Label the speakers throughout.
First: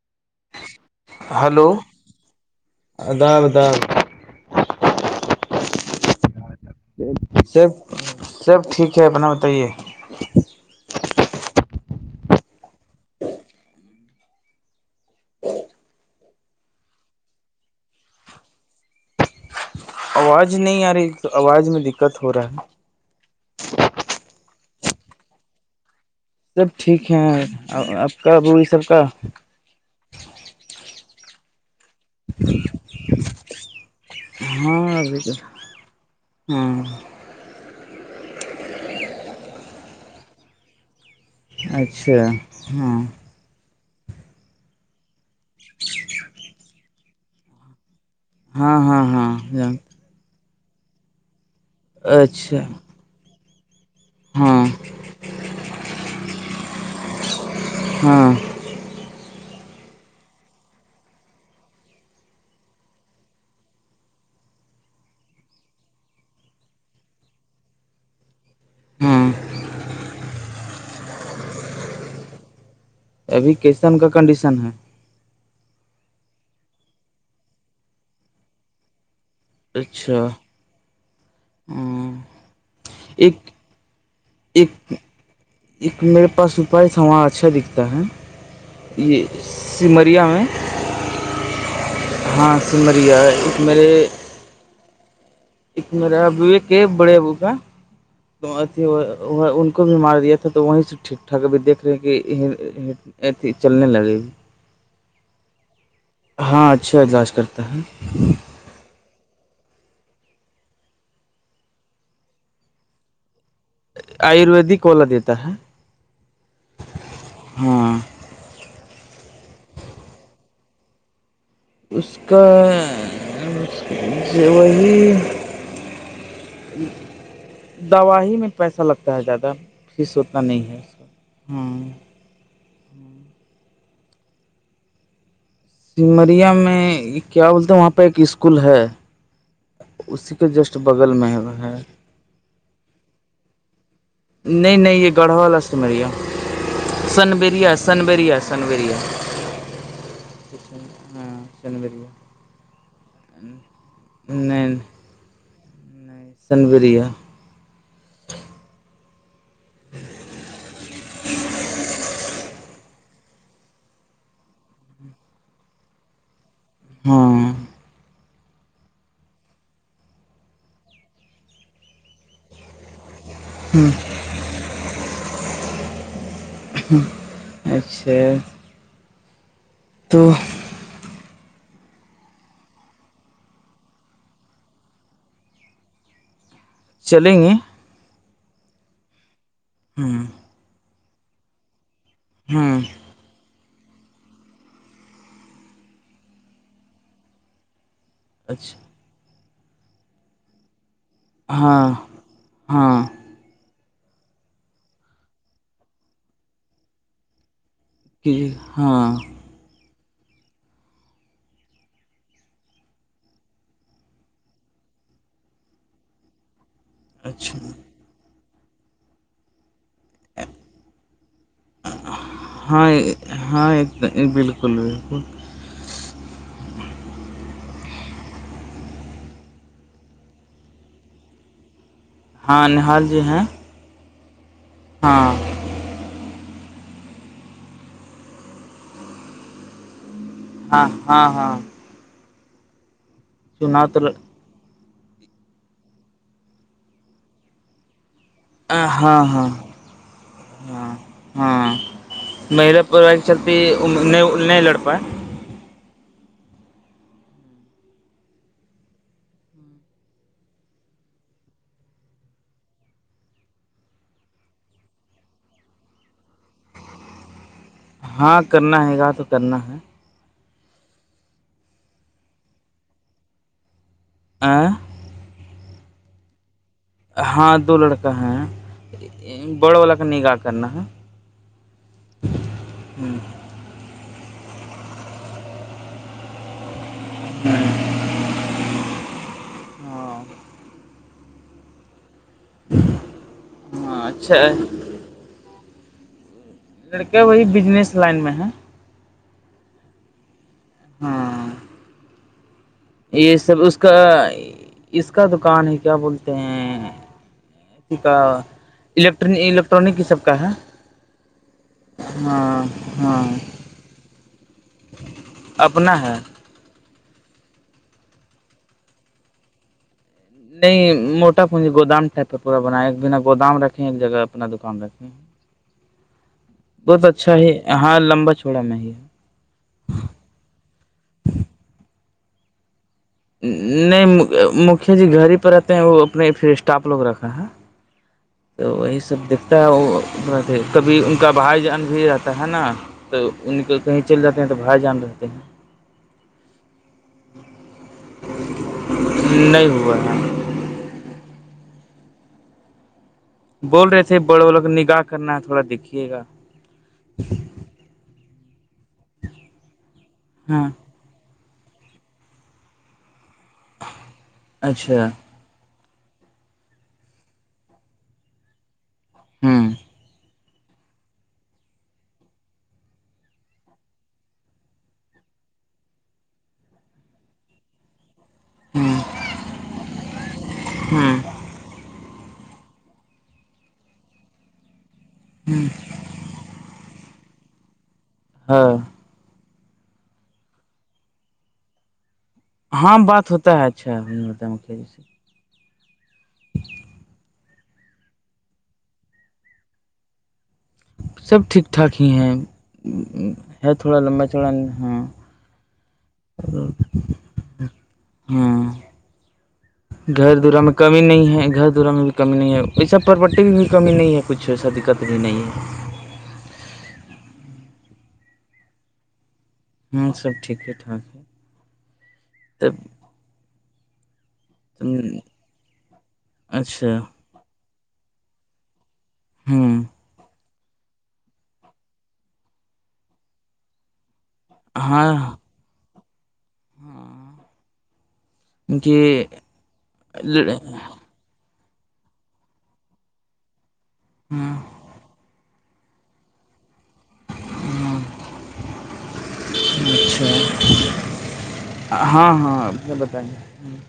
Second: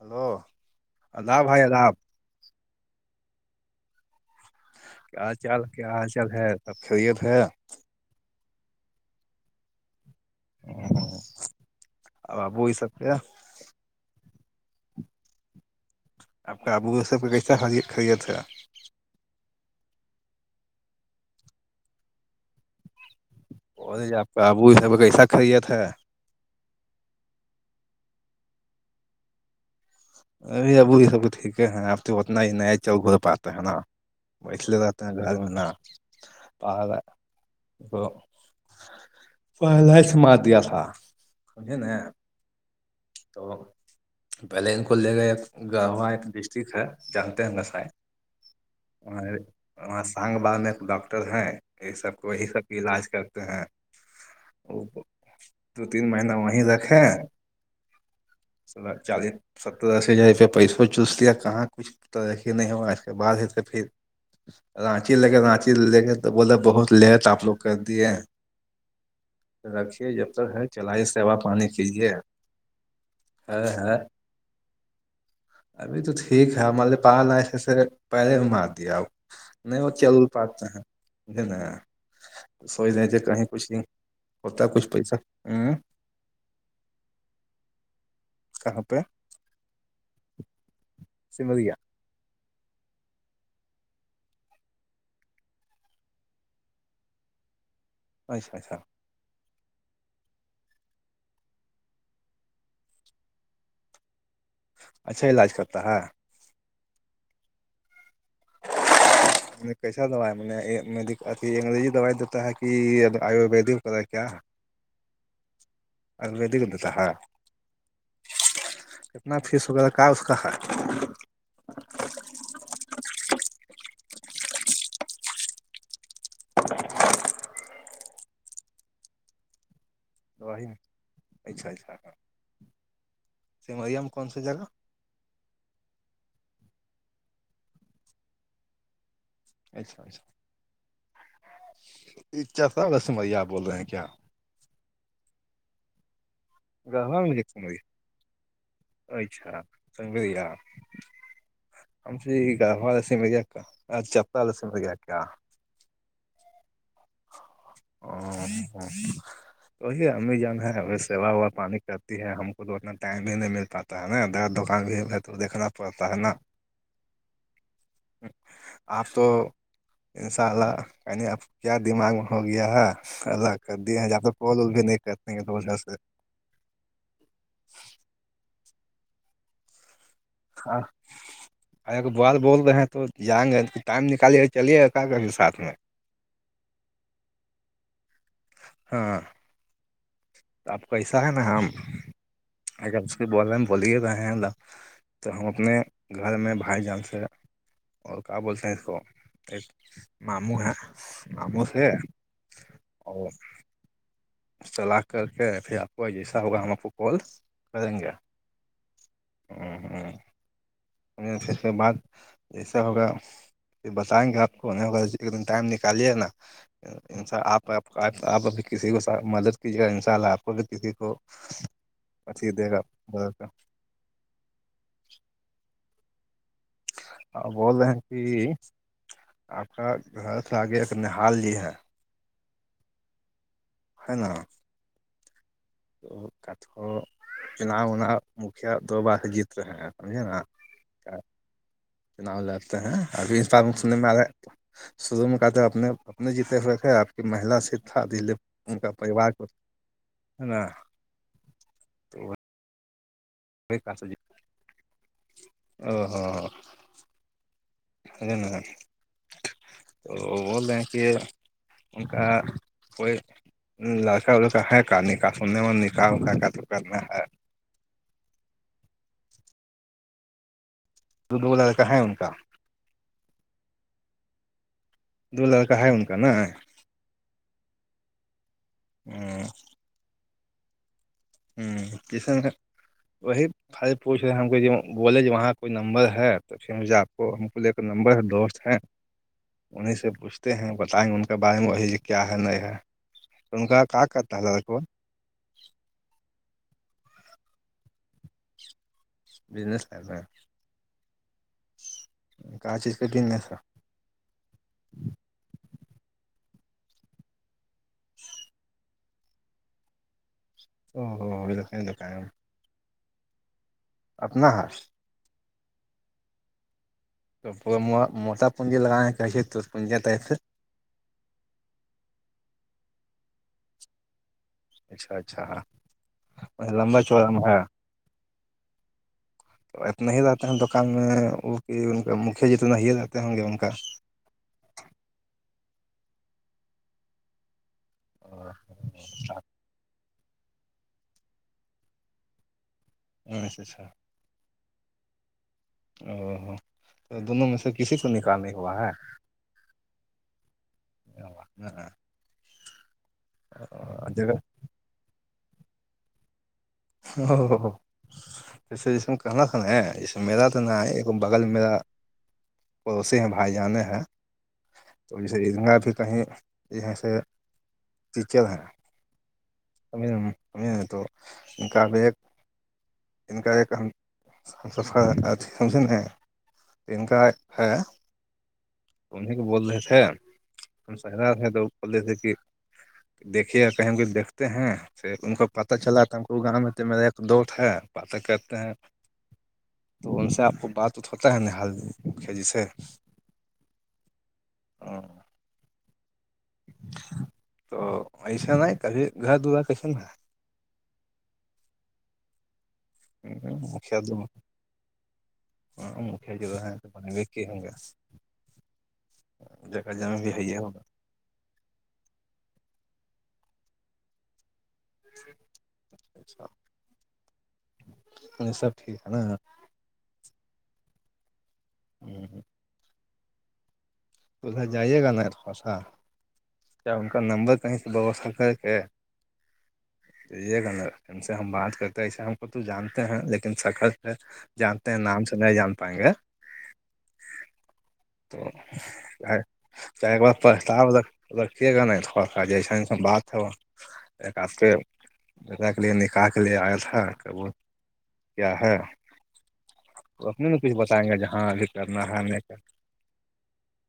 Speaker 1: Hello اللہاب بھائی
Speaker 2: hello
Speaker 1: اللہاب
Speaker 2: اداب اداب
Speaker 1: کیا چال کیا ح چل ہے خیریت ہے
Speaker 2: سب سب سب ٹھیک ہے اپنا بتائیے
Speaker 1: ا ابو یہ سب سے آپ کا ابو سب کا کیسا خرید تھا
Speaker 2: آواز نہیں آ رہی تو آواز میں دقت ہو رہا ہے
Speaker 1: وہ نہیں ج آپ کا ابو یہ س کیسا خریت ہے
Speaker 2: سب ٹھیک ہے آپ کا ابوی سب کا
Speaker 1: ا اب یہ سب تو ٹھیک ہے ہیں اب تو اتنا ہی نیا ہی چل گھول پاتے ہے نا بیٹھلے رہاتتے ہیں گھر میں نا
Speaker 2: ہوں
Speaker 1: وہ پہلا ہی سمار دیا تھا سمجھے نا
Speaker 2: اچھا ہاں
Speaker 1: تو پہلے ان کو لے گ ایک گ وہاں ایک ڈسٹرک ہے جانتے ہیں گسائ
Speaker 2: ہاں ہاں ہاں جان
Speaker 1: وہ سانگ با میں ایک ڈاکٹر ہیں یہ سب کو یہی سب
Speaker 2: اچھا
Speaker 1: علاج کرتے ہیں
Speaker 2: ہاں
Speaker 1: ا دو تین مہینہ وہیں رکھے
Speaker 2: ہاں
Speaker 1: س چالیس ستر د ہزار روپیہ پیسہ چوس لیا کہاں کچھ تو ای ہی نہیں ہوا اس کے بعد ہی تو پھر رانچی لے کے رانچی لے کے تو بولے بہت لیٹ آپ لوگ کر دیے
Speaker 2: ہاں
Speaker 1: رکھیے جب تک ہے چلائی سیوا پانی کیجے
Speaker 2: ابھی کیسن کا کنڈیشن ہے
Speaker 1: ابھی تو ٹھیک ہے ہمارے پا ایسے سے پہلے میں مار دیاؤ نہیں وہ
Speaker 2: اچھا
Speaker 1: چل پاتتا ہیں نہیں
Speaker 2: ہاں
Speaker 1: ن سوچ رہ تھے کہیں
Speaker 2: ایک
Speaker 1: کچھ نہیں ہوتا ہے کچھ
Speaker 2: ایک
Speaker 1: پیسہ ہوں
Speaker 2: ایک میرے پاس سپاری سوار اچھا دکھتا ہے
Speaker 1: کہاں پہ
Speaker 2: یہ سمریا میں
Speaker 1: سمریا
Speaker 2: ہاں سمریا ایک میرے ایک میرا ابو ایک بڑے ابو
Speaker 1: اچھا اچھا
Speaker 2: کاھی کو بھی مار دیا تھا تو وہیں سے ٹھیک ٹھاک ابھی دیکھ رہے کہ چلنے لگے گی
Speaker 1: اچھا علاج کرتا ہے
Speaker 2: ہاں اچھا اجلاج کرتے ہے
Speaker 1: [unintelligible] کیسا دو نےھی انگریزی دوائی دیتا ہے کہ آیورویدک ت کیا
Speaker 2: آیورویدک والا دیتا ہے
Speaker 1: د دیتا ہاں
Speaker 2: ہاں
Speaker 1: کتنا فیس ہوگیر کا اس کا ہے
Speaker 2: اس کا وہی دوا ہی میں پیسہ لگتا ہے زیادہ فیس اتنا
Speaker 1: دوائی
Speaker 2: نہیں
Speaker 1: میں
Speaker 2: ہے سب ہو
Speaker 1: اچھا اچھا سمریا میں کون سی جگہ
Speaker 2: سمریا میں کیا بولتے ہیں وہاں پہ ایک اسکول ہے
Speaker 1: اچھا
Speaker 2: اسی
Speaker 1: اچھا
Speaker 2: کے جسٹ بغل میں بہہ
Speaker 1: ای جاتا ہوگا سمریا اپ بول رہے ہیں کیا
Speaker 2: نہیں- نہیں یہ گڑھا والا سمریا-
Speaker 1: کہاں مل گئی
Speaker 2: سنبریا
Speaker 1: سمریا
Speaker 2: سنبریا سنبریا
Speaker 1: اچھا سنگریا-
Speaker 2: ہاں سنبریا
Speaker 1: ہم تو یہ گاؤں والوں سے ملے کا ا چپل سی مل گیا کیا-
Speaker 2: سنبیریا
Speaker 1: [unintelligible] تو ہی ہم بھی جان ہے ہم سوا ہوا پانی کرتی ہے ہم کو تونا- ٹائم بھی نہیں مل پاتا ہے نا دکان بھی تو دھنا پڑتا ہے نا-
Speaker 2: ہاں
Speaker 1: آپ تو ان شاء اللہ میں نے آپ کیا دماغ میں- ہو گیا ہے ایسا کرتی ہیں جا تو کال اول بھی نہیں کرتے تو وجہ سے-
Speaker 2: اچھا- تو
Speaker 1: ہاں- ایک بات بول رہے ہیں تو جائیں گے تو ٹائم نکال لیے چلیے کا کبھی ساتھ میں-
Speaker 2: چلیں گے
Speaker 1: ہاں-
Speaker 2: ہوں-
Speaker 1: آپ کو ایسا ہے نا ہم
Speaker 2: ہوں
Speaker 1: اگر- بولنے میں بولی ہی رہے ہیںا تو ہم اپنے گھر میں بھائی جان سے- اور کیا بولتے ہیں
Speaker 2: اچھا
Speaker 1: اس کو ایک ماموں ہے- مامو
Speaker 2: ہاں
Speaker 1: ہے
Speaker 2: ہاں
Speaker 1: اور چلا کر کے پھر آپ کو جیسا ہوگا ہم آپ کو کال کریں گے-
Speaker 2: کہ ہاں-
Speaker 1: [unintelligible] میں پھر کے بعد جیسا ہوگا- پھر بتائیں گے آپ کو اینیورسری کے دن ٹائم نکالیے نا- ان انسا
Speaker 2: اچھا
Speaker 1: آپ- آپ اب کسی کو سھ مدد کیجیے گا ان شاء اللہ آپ کو بھی کسی کو اچھی دے گا کا-
Speaker 2: نہیں بالکل- بالکل
Speaker 1: آپ بول رہے ہیں کہ آپ کا گھر سے آگے ایک نہال جی ہے-
Speaker 2: ہاں نہال جی ہیں?
Speaker 1: حنا
Speaker 2: ہاں-
Speaker 1: تو کتھ کو چناؤنا مکھیا دو بار جیت رہے ہیں بڑھیا نہ-
Speaker 2: ہاں- ہاں- ہاں
Speaker 1: چناؤ لڑتے ہیں ابھی اس بار میں
Speaker 2: چنا
Speaker 1: سننے
Speaker 2: تو
Speaker 1: میں آ رہا تو- شروع میں کاتے اپنے اپنے جیتے ہوئے تھے آپ کی مہلا سیٹ تھا دیدے-
Speaker 2: ہاں- ہاں -ہاں -ہاں
Speaker 1: تو وہ
Speaker 2: میرا پڑوائی کے چلتی
Speaker 1: کا
Speaker 2: انہوں نے او نہیں لڑ پائے-
Speaker 1: او ہو سنیے نا او بول رہے ہیں ان کا کوئی- لڑکا وڑکا ہے کا نکاح سننے میں نکاح بیکہ کرنا ہے-
Speaker 2: ہاں کرنا ہے گا تو کرنا ہے-
Speaker 1: دو لڑکا ہے ان کا-
Speaker 2: [unintelligible]
Speaker 1: دو لڑکا ہے ان کاا ن-
Speaker 2: ہاں دو لڑکا ہیں بڑ والا کا نگاہ کرنا ہے-
Speaker 1: ہوں کسن کا- وہی خ پور سے ہم کو بولے ج وہاں کا کوئی نمبر ہے تو پھر ہم جاپ- ہم کو لے ایک نمبر دوست ہے انیں سے
Speaker 2: ہاں
Speaker 1: پوچھتے ہیں بتائیں گے ان کے بارے میں وہی کیا ہے ن ان کا ک
Speaker 2: ہاں
Speaker 1: ک
Speaker 2: اچھا
Speaker 1: تھا کو
Speaker 2: لڑک وہی بزنس لائن میں ہے
Speaker 1: بزنس کر رہ
Speaker 2: ہاں
Speaker 1: کہاں چیز کا
Speaker 2: یہ
Speaker 1: بزنس ہے
Speaker 2: سب اس کا اس کا دکان ہے کیا بولتے ہیں الیکٹر الیکٹرانک ہی سب کا ہے
Speaker 1: او تو کیں دکیں
Speaker 2: ہاں ہاں
Speaker 1: اپنا ہص
Speaker 2: اپنا ہے
Speaker 1: تو وہ موٹا پونجی لگانےیں کہےیے تو پنجی تھر
Speaker 2: نہیں موٹا پونجی گودام ٹائپ کاہ پورا بنا ایک بنا گودام رکھے ایک جگہ پہ اپنا دکان رکھتے
Speaker 1: اچھا اچھا لمبا
Speaker 2: بہت
Speaker 1: چوڑا
Speaker 2: اچھا
Speaker 1: میں
Speaker 2: ہی
Speaker 1: ہے
Speaker 2: ہاں لمبا چھڑا میں ہی
Speaker 1: تو اتنا ہی رہتے ہیں دکان میں وہ کہ ان کا مکیا جی تونا ہی رہتا
Speaker 2: نہیں مکھیا جی گھر ہی پ رہتے ہیں وہ اپنے پھر اسٹاف لوگ رکھا ہے تو وہی سب دکھتا ہے وہ کبھی ان کا بھائی جان بھی رہتا ہے نا تو ان کو
Speaker 1: اچھا
Speaker 2: کہیں چل جاتے ہیں تو بھائی جان رہتے ہیں
Speaker 1: او تو دونوں میں سے کسی کو نکاح نہیں ہوا ہے
Speaker 2: نہیں ہوا ہے
Speaker 1: ہ ہاں
Speaker 2: بول رہے تھے بڑوں بوں کو نگاہ کرنا ہے تھوڑا دیکھیے گا
Speaker 1: ا اس میں کانا کھانا ہے اس میرا تو
Speaker 2: ہاں
Speaker 1: ن ہے بغل میرا پڑوس ہیں بھائی جانے ہے
Speaker 2: اچھا
Speaker 1: تو جا بھی کہیں یہاں سے ٹیچر ہیں
Speaker 2: ہوں
Speaker 1: تو ان کا بی ایک جن کاار ایک کہ ہم صاف سافا اھی ک سے ہیں ان ان کا ہے
Speaker 2: ہوں
Speaker 1: انیں کو بول رہے تھے ہم
Speaker 2: ہ
Speaker 1: سہر ہیں تو پے سےے کہ دیکھیے کہیں کہ دھتے ہیں پھر ان کا پتا چلا تو گاؤں میں تو میرا ایک دوست ہے پاتیں کرتے ہیں
Speaker 2: ہاں
Speaker 1: تو ان سے آپ کو بات اٹت ہوتا ہے نہال مکھیا جی سے
Speaker 2: ہاں بات ہوتا ہے اچھا م جی سے
Speaker 1: تو ایسا ہے کبھی گھر دورارا کیسا ن ہے
Speaker 2: سب ٹھیک ٹھاک ہی ہیں ہے تھوڑا
Speaker 1: مکھیا دو
Speaker 2: لمبا چڑا ہاں
Speaker 1: [unintelligible] ہے تو بنے گے کہ ہوں گے
Speaker 2: ہاں
Speaker 1: جگہ جگہ
Speaker 2: گھر
Speaker 1: بھی ہے
Speaker 2: دورا میں کمی نہیں ہے گھر دورا میں کمی نہیں ہے اییسا پراپرٹی میں بھی کمی نہیں ہے کچھ ایسا دقت بھی نہیں ہے
Speaker 1: اچ یہ سب ٹھیک ہے نا
Speaker 2: ہاں سب ٹھیک ٹھاک ہے
Speaker 1: ہوں
Speaker 2: توب
Speaker 1: تو ادھر جائیے گا ناسا کیا
Speaker 2: اچھا
Speaker 1: ان کا نمبر کہیں سے ووستا کر کے
Speaker 2: ہوں
Speaker 1: یہ گ نا سے ہم بات کرتے ایسے ہم کو تو جانتے ہیں لیکن سخت جانتے ہیں نام سے
Speaker 2: ہاں
Speaker 1: نہیں جان پائیں گا تو
Speaker 2: کہ
Speaker 1: چ چائے بپا س ب ت لکے گ نہیں تھوڑا سوڑا اسا ایسا بات ہے ایک آپ
Speaker 2: ہاں
Speaker 1: کے با کے لیے نکالح کے لیے آئل تھا کہبول کیا ہے تو اپنے بھی
Speaker 2: اچھا
Speaker 1: کچھ بتائیں گے جہاں ابھی کرنا ہے نہیں کر [inaudible]
Speaker 2: ج بتیںے ہوں [inaudible]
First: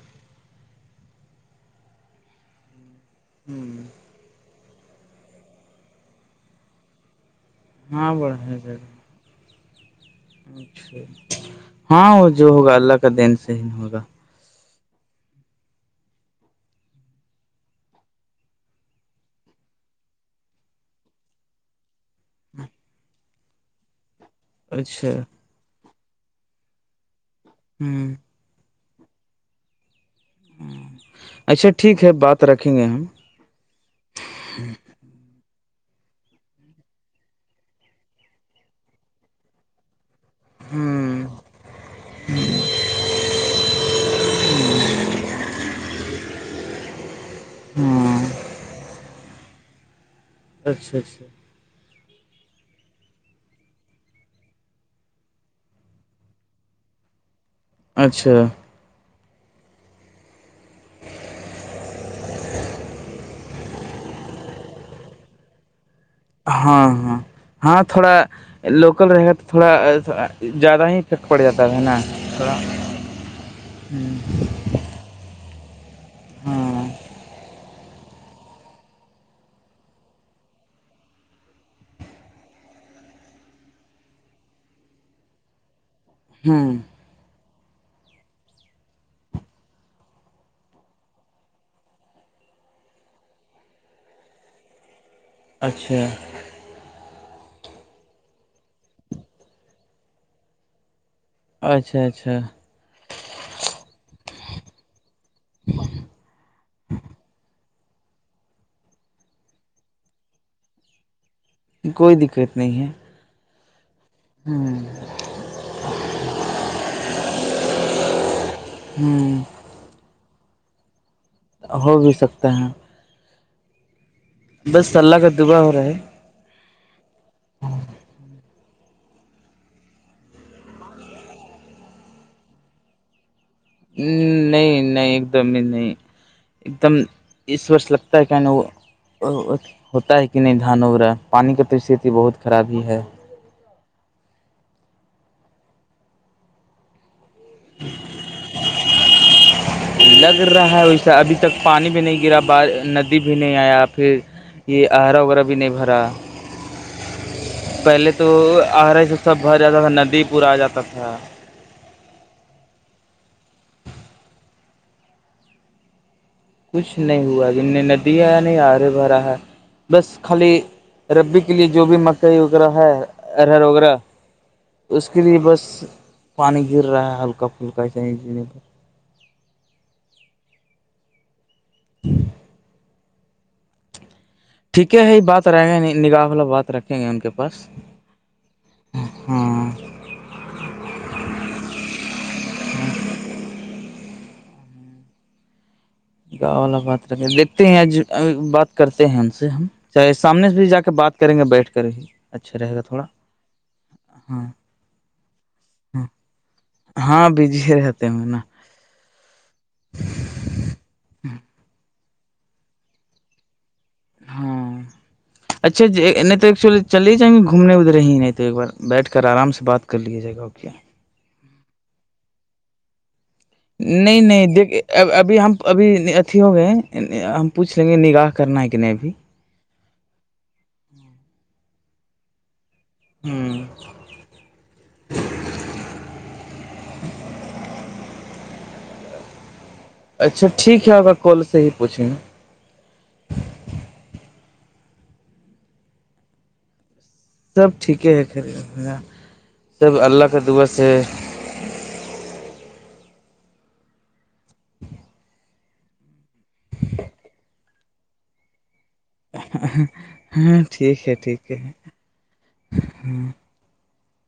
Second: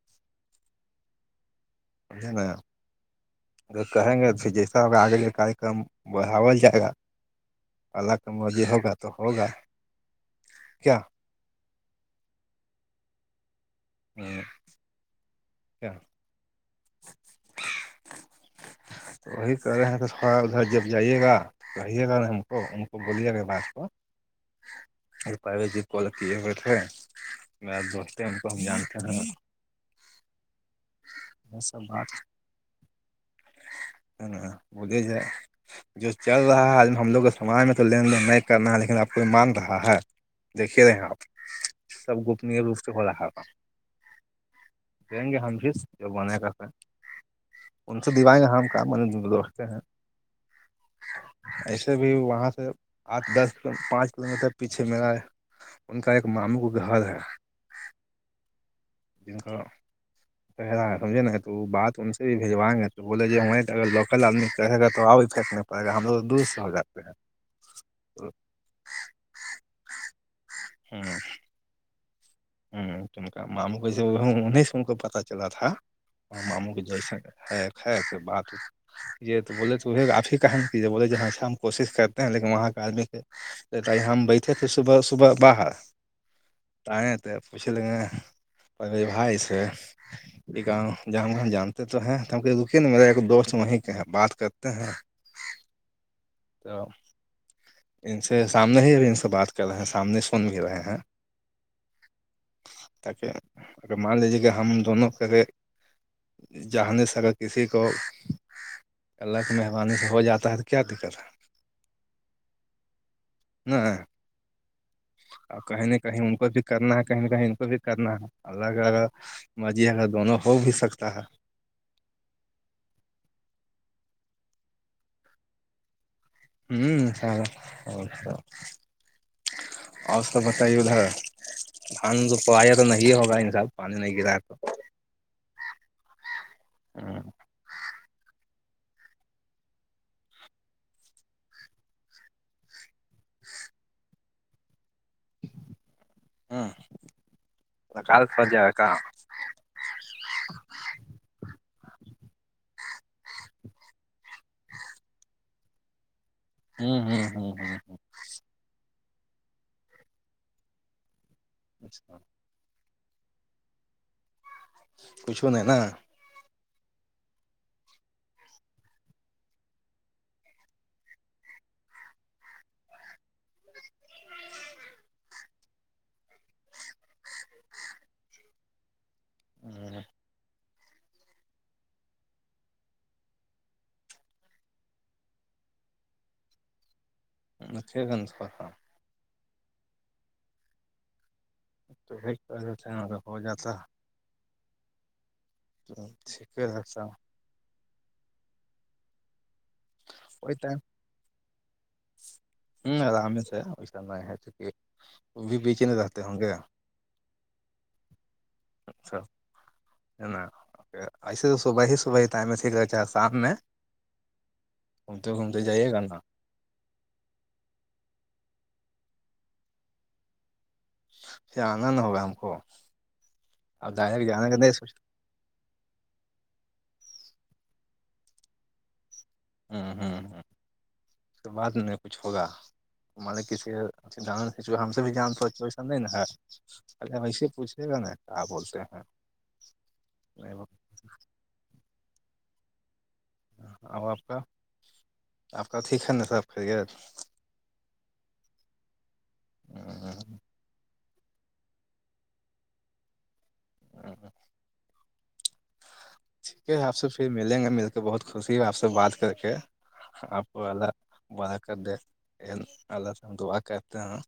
Speaker 1: بے نا ج کہیں گے پھر جیسا ا آگے [inaudible] ککم بڑھال جائے گا
Speaker 2: ہاں
Speaker 1: الگم
Speaker 2: بڑھیا
Speaker 1: ابھی
Speaker 2: جگہ
Speaker 1: ہوگا تو ہوگا [inaudible] کیا
Speaker 2: اچھا ہاں وہ جو ہوگا اللہ کا دین صحی نہیں ہوگا
Speaker 1: ج [inaudible] کیاچھ [inaudible] تو وہی کر رہے ہیں تو تھوڑا ادھر جب جائیے گا [inaudible] کہیے گا نا ہم کو ان کو بولیے گا باس کو [inaudible]
Speaker 2: اچھا
Speaker 1: بائیو جی کال کیے ہوئے تھے میرا
Speaker 2: ہوں
Speaker 1: دوست ہیں ان کو ہم جانتے ہیں [inaudible]
Speaker 2: ہ اچھا ٹھیک ہے بات رکھیں گے ہم
Speaker 1: ہ بھے سے [inaudible] جو چل رہا ہے آد ہم لوگ کو سمج میں تو لین دین نہیں کرنا ہے لیکن اب کوئی مانگ رہا ہے [inaudible] دیکے رہے ہیں آپ
Speaker 2: ہوں
Speaker 1: سب گوپنی روپ سے ہو رہا ہے تھا [inaudible] دیں گے ہمشس [inaudible] ان سے
Speaker 2: ہاں
Speaker 1: دیوائیں گ ہم ہم کامڑتے ہیں [inaudible]
Speaker 2: اچھا اچھا [inaudible]
Speaker 1: ایسے بھی وہاں سے آٹھ دس پانچ کلو میٹر پیچھے میرلاا ہے [inaudible] ان کا ایک ماموں کو گھر ہے [inaudible]
Speaker 2: اچھا
Speaker 1: جن کا پہ رہا ہے سمجھے نا تو وہ بات ان سے بھی بجوائیں گے تو بولے ج ہم اگر [inaudible] اکل آدمی کہ رہے گا تو آپ بھی پھییکک نہیں پڑے گا ہم لوگ دور سے ہو
Speaker 2: ہاں
Speaker 1: جاتے ہیں
Speaker 2: ہاں
Speaker 1: [inaudible]
Speaker 2: ہاں تھوڑا
Speaker 1: تو
Speaker 2: لوکل رہے گا تو تھوڑا زیادہ ہی فک پڑ جاتا ہے ہے نا [inaudible]
Speaker 1: ہوں تم کا ماموں کو جو انہیں سے ان کو پتا چلا تھا [inaudible] ہ ماموں کے
Speaker 2: ہاں
Speaker 1: جیسے ہے ہے ایک بات [inaudible] یہ تو بولے تو آپ ہی کہیںیے بولے جیاں اچھا ہم کوشش کرتے ہیں لیکن وہاں کا آدمی کے [inaudible] تائی ہم بیٹھے تھے صبح صبح باہر [inaudible]
Speaker 2: ہوں
Speaker 1: آیں تو پوچھ لیں گے پے با سے [inaudible] جام گ جانتے تو ہیں ہم کہ رکے نا میرا ایک دوست وہیں کہ بات کرتے ہیں [inaudible]
Speaker 2: اچھا [inaudible]
Speaker 1: تو [inaudible] ان سے سامنے ہی اب ان سے بات کر رہے ہیں سامنے ہی سن بھی رہے ہیں
Speaker 2: اچھا اچھا
Speaker 1: تاکہ اگر مان لیجیے کہ ہم دونوں کےے [inaudible] جہنی س اگر کسی کو [inaudible] اللہ مہرانی سے ہو جاتا ہے تو کیا دقت ہے [inaudible]
Speaker 2: کوئی دقت نہیں ہے
Speaker 1: ن ہ [inaudible]
Speaker 2: ہوں [inaudible]
Speaker 1: ا کہیں نہ کہیں ان کو بھی کرنا ہے کہیں نہ کہیں ان کو بھی کرنا ہے الگ ال
Speaker 2: ہوں
Speaker 1: [inaudible] مرزی دونوں ہو بھی سکتا ہے [inaudible]
Speaker 2: ہو بھی سکتے ہیں بس اللہ کا دعا ہو رہا ہے
Speaker 1: ہوں ہ [inaudible] اور اس کا بتائی ادھر دان جو پ آیا تو نہیں ہوگا انساب [inaudible]
Speaker 2: ہ نہیں نہیں ایک دم ہی نہیں [inaudible] ایک دم اس وور لگتا ہے کہ ن وہ [inaudible] ہوتا ہے کہ نہیں دھان وغیرہ پانی کا تو اس بہت خراب ہی ہے
Speaker 1: ہ کال سجا ہے کاا
Speaker 2: لگ رہا ہے ویسا ابھی تک پانی بھی نہیں گرا ب ندی بھی نہیں آیا پھر [unintelligible] یہ آرا وغیرہ بھی نہیں بھرا
Speaker 1: ہوں ہ ہ ہ ہ [unintelligible]
Speaker 2: پہلے تو آرے سے سب بھر جاتا تھا ندی پورا آ جاتا تھا
Speaker 1: اچھا کچھو نہیں نا
Speaker 2: کچھ نہیں ہوا جن نے ندیاں یا نہیں آرے بھرا ہے بس خالی ربی کے لیے جو بھی مکئی وغیرہ ہے ارہر وغیرہ اس کے لیے بس پانی گر رہا ہے ہلکا پھلکا چنے چنے
Speaker 1: ا [inaudible]
Speaker 2: جی [inaudible] ٹھیک ہے یہ بات رہیں گا نگاہف بات رکھیں گے ان کے پرس
Speaker 1: اچھے گنج پر ہاں
Speaker 2: ہاں [unintelligible]
Speaker 1: تو نا ہو جاتا تو ٹھیک
Speaker 2: گا والا
Speaker 1: رہ س
Speaker 2: بات رکھے دیکھتے ہیں بات کرتے ہیں ان سے ہم چاہے سامنے سے
Speaker 1: کوئی
Speaker 2: بھی
Speaker 1: ٹائم
Speaker 2: جا کے بات کریں گے بیٹھ کر ہی اچھا رہے گا
Speaker 1: ہ
Speaker 2: تھوڑا
Speaker 1: آرام سے ویسا نہیں ہے
Speaker 2: ہاں
Speaker 1: کیونکہ وہ بھی بیچےنے
Speaker 2: ہاں
Speaker 1: رہتے ہوں گے
Speaker 2: ہاں بزی ہی رہتے ہ نا
Speaker 1: اچھا [unintelligible] ہے نا ایسے تو صبح ہی صبح ہی ٹائم میں سیکھ چاہ شام میں
Speaker 2: ہاں
Speaker 1: ہم تو ہ [unintelligible]
Speaker 2: اچھا نہیں تو ایکچولی چلے جائیں گے گھومنے ادھرے ہی نہیں تو ایک بار بیٹھ کر آرام سے بات کر لیجے جائے گا اوک
Speaker 1: پ آنند ہوگا ہم کو اب
Speaker 2: نہیں
Speaker 1: ڈائریکٹ جانے
Speaker 2: نہیں
Speaker 1: کا
Speaker 2: دیک
Speaker 1: سوچ
Speaker 2: اب ابھی ہم ابھی اتھی ہو گئے ہم پوچھ لیں گے نگاہ کرنا ہے کہ نہیں ابھی
Speaker 1: ہوں ہوں ہ اس کے بعد نہیں کچھ ہوگا ملے
Speaker 2: ہوں
Speaker 1: کسی چ جان کچ ہم سے بھی جان سوچ وسا نہیں ن ہے ارے وسے پوچھے گا نا کیا بولتے ہیں
Speaker 2: اچھا
Speaker 1: نہیں بولتے
Speaker 2: ٹھیک ہے اگر کال سے ہی پوچھیں گا
Speaker 1: ا آپ کا آپ کا ٹھیک ہے نا صرحب خیریت
Speaker 2: سب ٹھیکے ہے خری سب اللہ کے دع سے
Speaker 1: ا [unintelligible] ٹھیک ہے آپ سے پھر ملیں گا مل کے بہت خوشی ہے آپ سے بات کر کے آپ
Speaker 2: ہاں
Speaker 1: اللہ
Speaker 2: ٹھیک ہے ٹھیک
Speaker 1: ب
Speaker 2: ہے
Speaker 1: کر د اللہ سے ہم دعا کرتے ہیں